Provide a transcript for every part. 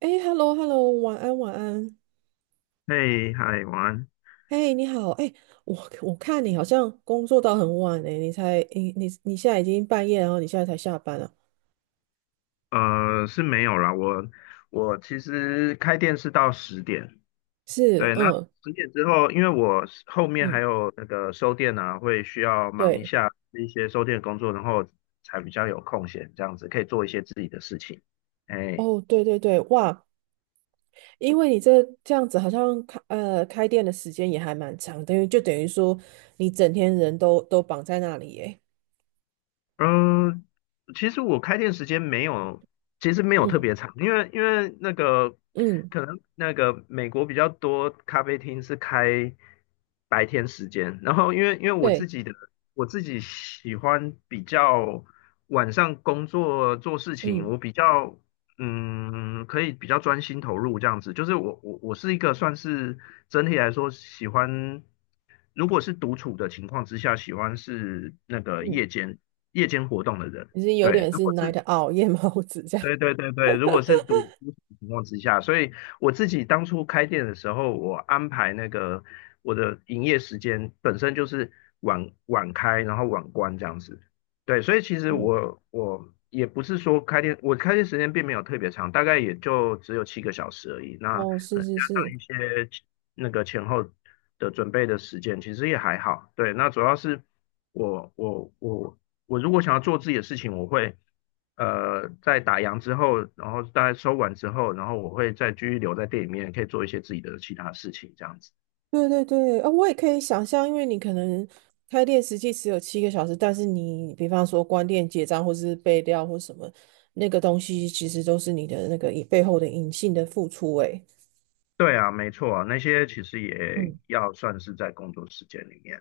哎，hello hello，晚安晚安。嘿，嗨，晚安。哎，你好，哎，我看你好像工作到很晚哎，你才你你你现在已经半夜，然后你现在才下班啊？是没有啦，我其实开店是到十点，是，对，那嗯十点之后，因为我是后面嗯，还有那个收店啊，会需要忙一对，下一些收店工作，然后才比较有空闲，这样子可以做一些自己的事情。哎。哦对对对，哇，因为你这样子好像开店的时间也还蛮长，等于说你整天人都绑在那里哎，嗯，其实我开店时间没有，其实没有特嗯别长，因为那个嗯，可能那个美国比较多咖啡厅是开白天时间，然后因为对，我自己喜欢比较晚上工作做事情，嗯我比较可以比较专心投入这样子。就是我是一个算是整体来说喜欢，如果是独处的情况之下，喜欢是那个嗯，夜间活动的人。你是有对，点如是 果 night 是 o w 夜猫子这样，对对对对，如果是独处的情况之下，所以我自己当初开店的时候，我安排那个我的营业时间本身就是晚开，然后晚关这样子。对，所以其实嗯，我也不是说开店，我开店时间并没有特别长，大概也就只有7个小时而已。那哦可是能是加上是。一些那个前后的准备的时间，其实也还好。对，那主要是我我我我如果想要做自己的事情，我会。在打烊之后，然后大概收完之后，然后我会再继续留在店里面，可以做一些自己的其他事情，这样子。对对对，啊、我也可以想象，因为你可能开店实际只有7个小时，但是你比方说关店结账或是备料或什么，那个东西其实都是你的那个以背后的隐性的付出、欸。诶，对啊，没错啊，那些其实也嗯要算是在工作时间里面。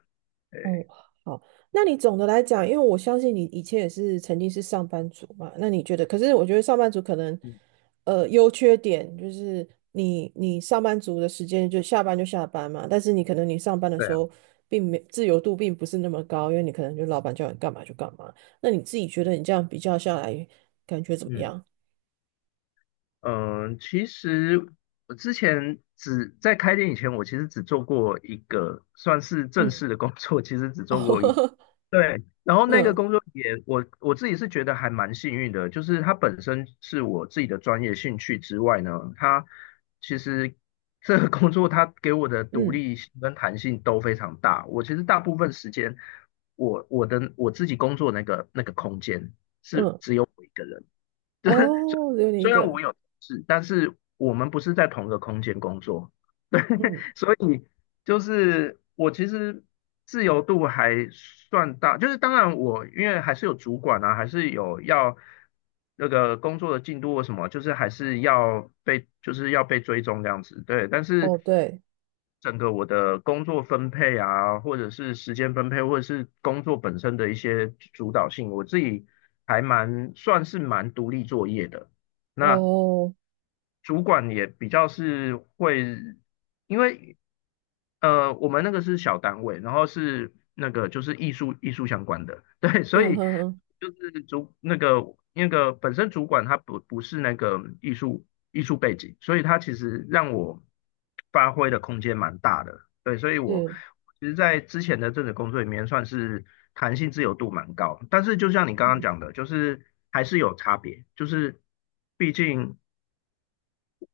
对，哦，好，那你总的来讲，因为我相信你以前也是曾经是上班族嘛，那你觉得？可是我觉得上班族可能，嗯优缺点就是你上班族的时间就下班就下班嘛，但是你可能你上班的对时啊，候并没自由度并不是那么高，因为你可能就老板叫你干嘛就干嘛。那你自己觉得你这样比较下来，感觉怎么嗯样？嗯、其实我之前只在开店以前，我其实只做过一个算是正嗯，式的工作，其实只 做过一。哦，对，然后那个工作也，我自己是觉得还蛮幸运的，就是它本身是我自己的专业兴趣之外呢，它其实这个工作它给我的嗯独嗯立性跟弹性都非常大。我其实大部分时间，我自己工作那个空间是嗯，只有我一个人，就是虽哦，只有你一虽个然我人，有同事，但是我们不是在同一个空间工作，对，嗯，所以。就是我其实自由度还算大，就是当然我因为还是有主管啊，还是有要那个工作的进度或什么，就是还是要被就是要被追踪这样子，对。但是哦对，整个我的工作分配啊，或者是时间分配，或者是工作本身的一些主导性，我自己还蛮算是蛮独立作业的。那哦，主管也比较是会，因为我们那个是小单位，然后是那个就是艺术相关的，对，所嗯以哼哼，就是主那个那个本身主管他不是那个艺术背景，所以他其实让我发挥的空间蛮大的，对，所以我是。其实，在之前的这个工作里面算是弹性自由度蛮高，但是就像你刚刚讲的，就是还是有差别，就是毕竟。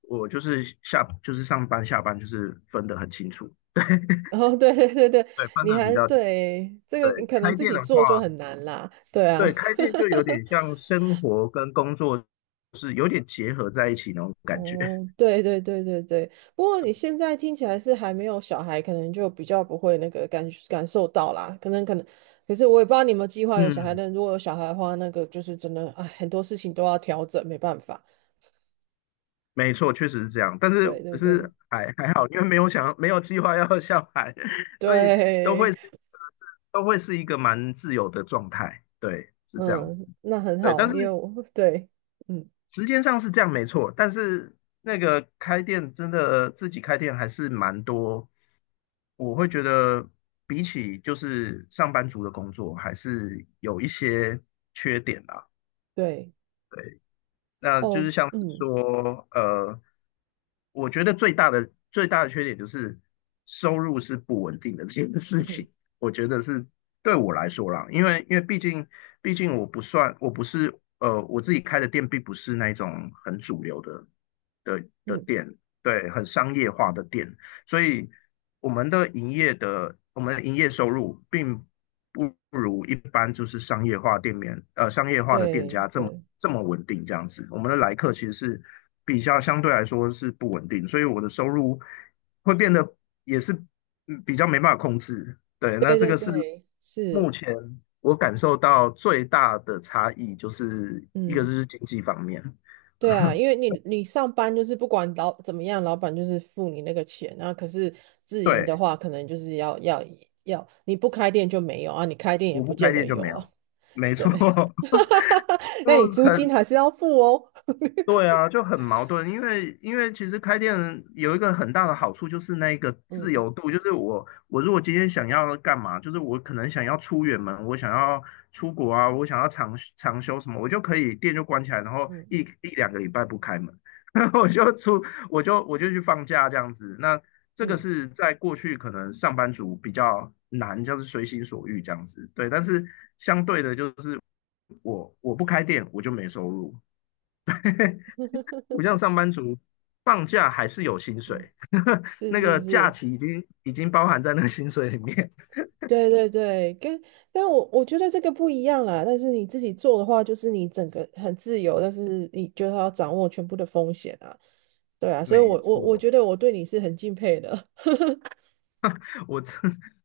我就是上班下班就是分得很清楚，对 哦，对对 对对，对，分你得比还较清楚。对这个你对，可能开自店己的做就话，很难啦，对啊，对开店就有点像生活跟工作是有点结合在一起那种 感觉。哦，对对对对对，不过你现在听起来是还没有小孩，可能就比较不会那个感感受到啦，可能可能，可是我也不知道你有没有计划有小孩，嗯，但如果有小孩的话，那个就是真的，哎，很多事情都要调整，没办法，没错，确实是这样。但是对对对是还好，因为没有计划要下海，所以都对，会是都会是一个蛮自由的状态。对，是这样子。嗯，那很对，好，但因为是我对，嗯时间上是这样没错，但是那个开店真的自己开店还是蛮多，我会觉得比起就是上班族的工作，还是有一些缺点啦。对，对。那就哦，是像是嗯说，我觉得最大的缺点就是收入是不稳定的这件事嗯情，我觉得是对我来说啦，因为毕竟我不是我自己开的店并不是那种很主流的嗯，店，对，很商业化的店，所以我们的营业收入并不如一般就是商业化的店对家这么对。这么稳定这样子。我们的来客其实是相对来说是不稳定，所以我的收入会变得也是比较没办法控制。对，那对这对个是对，是，目前我感受到最大的差异，就是一个就嗯，是经济方面，对啊，因为 你上班就是不管老怎么样，老板就是付你那个钱，然后可是自营的对，话，可能就是要，你不开店就没有啊，你开店也我不不开见得店就有没啊，有，没错。对，就那你租金很还是要付哦，对啊，就很矛盾，因为其实开店有一个很大的好处就是那个自嗯由度，就是我如果今天想要干嘛，就是我可能想要出远门，我想要出国啊，我想要长休什么，我就可以店就关起来，然后嗯一两个礼拜不开门，然后我就去放假这样子。那这个嗯是在过去可能上班族比较难，就是随心所欲这样子，对。但是相对的，就是我不开店，我就没收入。不像上班族，放假还是有薪嗯，水，是那是个假是，期已经包含在那个薪水里面。对对对，跟但我觉得这个不一样啊。但是你自己做的话，就是你整个很自由，但是你就要掌握全部的风险啊。对啊，所以没我错，觉得我对你是很敬佩的，我这，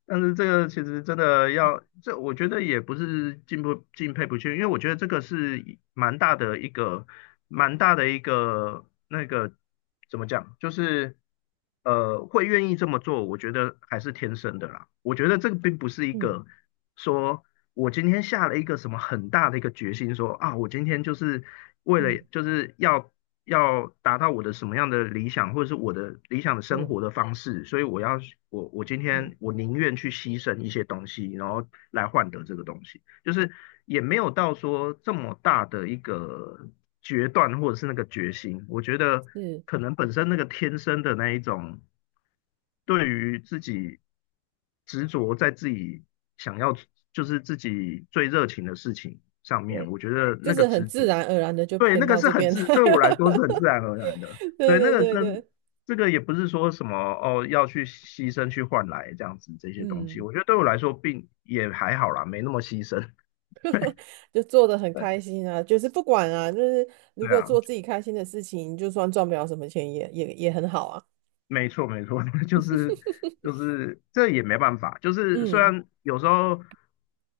但是这个其实真的要，这我觉得也不是进不敬佩不去，因为我觉得这个是一蛮大的一个，蛮大的一个那个怎么讲，就是会愿意这么做，我觉得还是天生的啦。我觉得这个并不是一嗯个说我今天下了一个什么很大的一个决心说，啊我今天就是为嗯了就是要达到我的什么样的理想，或者是我的理想的生嗯活的方式，所以今嗯天我宁愿去牺牲一些东西，然后来换得这个东西，就是也没有到说这么大的一个决断或者是那个决心，我觉得是，可能本身那个天生的那一种对于自己执着在自己想要就是自己最热情的事情上面，对，我觉得就那个是很执自着然而然的就对，偏那个到是这很边来，自，对我来说是很自然而然的。对对，那对个对跟对，这个也不是说什么哦，要去牺牲去换来这样子这些东西，嗯，我觉得对我来说并也还好啦，没那么牺牲。就做的很 对，开心啊，就是不管啊，就是如对果做啊，自己开心的事情，就算赚不了什么钱也很好啊，没错，没错，就是这也没办法，就是虽嗯然有时候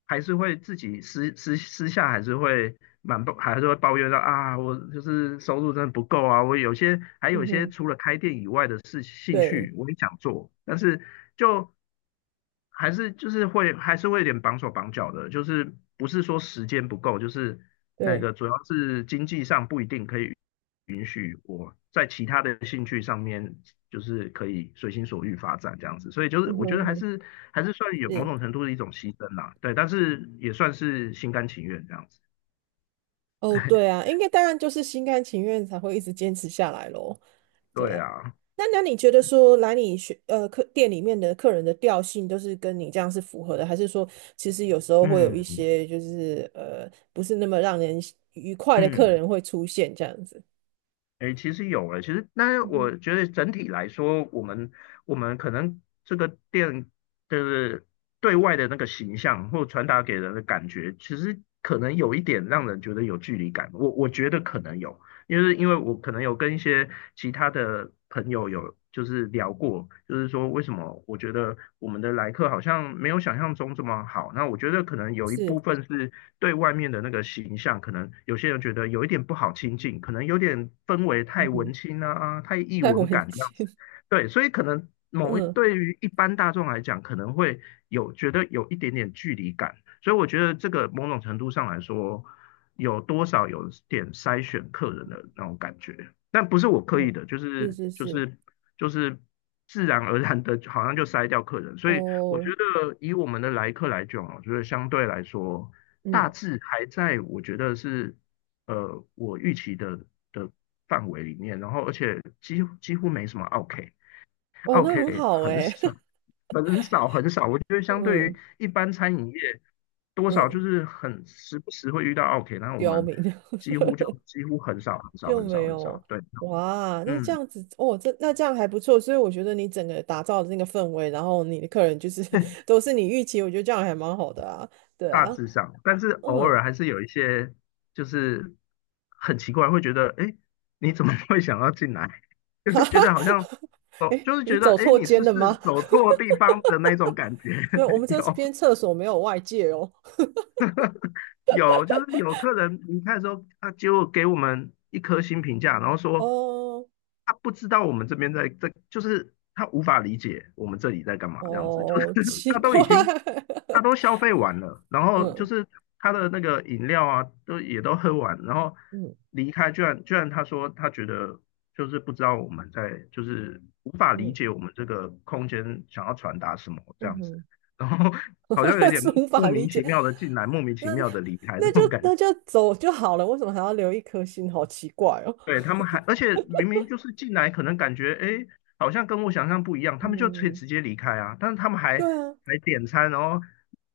还是会自己私下还是会还是会抱怨到啊，我就是收入真的不够啊，我有些还有嗯一些哼，除了开店以外的事兴对趣我也想做，但是就还是就是会还是会有点绑手绑脚的，就是不是说时间不够，就是那对，个主要是经济上不一定可以允许我在其他的兴趣上面，就是可以随心所欲发展这样子，所以就是嗯哼我觉得嗯还哼，是还是算有某是，种程度的一种牺牲啦，对，但是也算是心甘情愿这样子，哦对啊，应该当然就是心甘情愿才会一直坚持下来咯。对对啊，啊，那那你觉得说来你学呃客店里面的客人的调性都是跟你这样是符合的，还是说其实有时候会有一嗯些就是呃不是那么让人愉快的客嗯。人会出现这样子？哎，其实有了，其实，但是嗯哼我觉得整体来说，我们可能这个店的对外的那个形象或传达给人的感觉，其实可能有一点让人觉得有距离感。我觉得可能有，因为我可能有跟一些其他的朋友有就是聊过，就是说为什么我觉得我们的来客好像没有想象中这么好。那我觉得可能有一是，部分是对外面的那个形象，可能有些人觉得有一点不好亲近，可能有点氛围嗯太哼，文青啊，啊太异太文文感这样子。青，对，所以可能 某一嗯对于一般大众来讲，可能会有觉得有一点点距离感。所以我觉得这个某种程度上来说，有多少有点筛选客人的那种感觉，但不是我刻意嗯，的，就是是是就是，是就是自然而然的，好像就筛掉客人。所以我觉哦，得以我们的来客来讲啊，我觉得相对来说，大嗯致还在我觉得是我预期的的范围里面，然后而且几乎没什么 OK。哦，那很 OK，好很哎、少，很少，很少。我觉得 相对于嗯一般餐饮业，多少就嗯，是很时不时会遇到 OK，那我刁们民，几乎很少，很少，就很没少，很有少。对，哇，那这嗯，样子哦，这那这样还不错，所以我觉得你整个打造的那个氛围，然后你的客人就是 都是你预期，我觉得这样还蛮好的啊，对大啊，致上，但是偶嗯，尔还是有一些，就是很奇怪，会觉得，哎，你怎么会想要进来？就会觉得好像哦，诶，就是你觉得，走哎，错你是间不了是吗？走错地方的那种感觉？对，我们 这有，边厕所没有外界哦，有，就是有客人离开的时候，他结果给我们一颗星评价，然后说哦他不知道我们这边在，就是他无法理解我们这里在干嘛，这样子，就是 哦，奇他怪，都已经他都 消费完了，然后就嗯是他的那个饮料啊，都也都喝完，然后嗯离开，居然他说他觉得就是不知道我们在，就是无法理嗯解我们这个空间想要传达什么这样子，嗯，然后好像有 点是无法莫理名解，其妙的进来，莫名其那妙的离开这那就种感那觉。就走就好了，为什么还要留一颗心？好奇怪哦，对，他们还，而且明明就是进来，可能感觉哎，好像跟我想象不一样，他们就可以嗯。直接离开啊。但是他们还对啊，还点餐，然后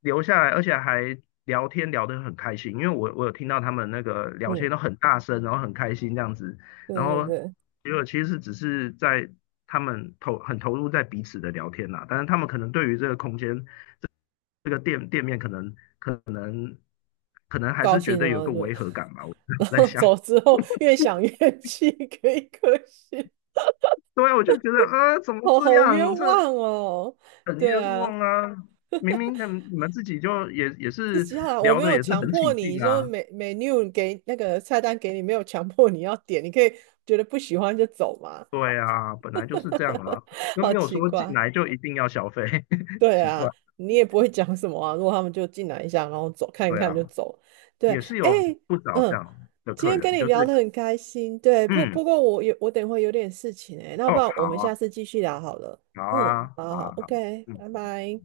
留下来，而且还聊天聊得很开心。因为我有听到他们那个聊嗯，天都很大声，然后很开心这样子。对然对后对，结果其实只是在他们很投入在彼此的聊天啦，但是他们可能对于这个空间这这个店面可能可能还高是觉兴得有呢个就，违和感吧。我 然 我在后想。走 之后越想越气，可以可惜，对啊，我就觉得，怎么哦，这好冤样？这枉哦。很对冤啊，枉啊！明明他们你们自己就也自是己下来我聊没的有也是强很起迫你，劲说啊，每 NEW 给那个菜单给你，没有强迫你要点，你可以觉得不喜欢就走嘛，对啊，本来就是这样啊，又好没有奇说进怪。来就一定要消费，对奇怪，啊，你也不会讲什么啊。如果他们就进来一下，然后走，看一对看啊，就走。对，也是哎，有不少这嗯，样的今客天跟人，你就聊是得很开心。对，不嗯，不过我有我等会有点事情哎、那不哦，然好我们啊，下次继续聊好了。好啊，嗯，好好好啊，好啊，OK，嗯。拜拜。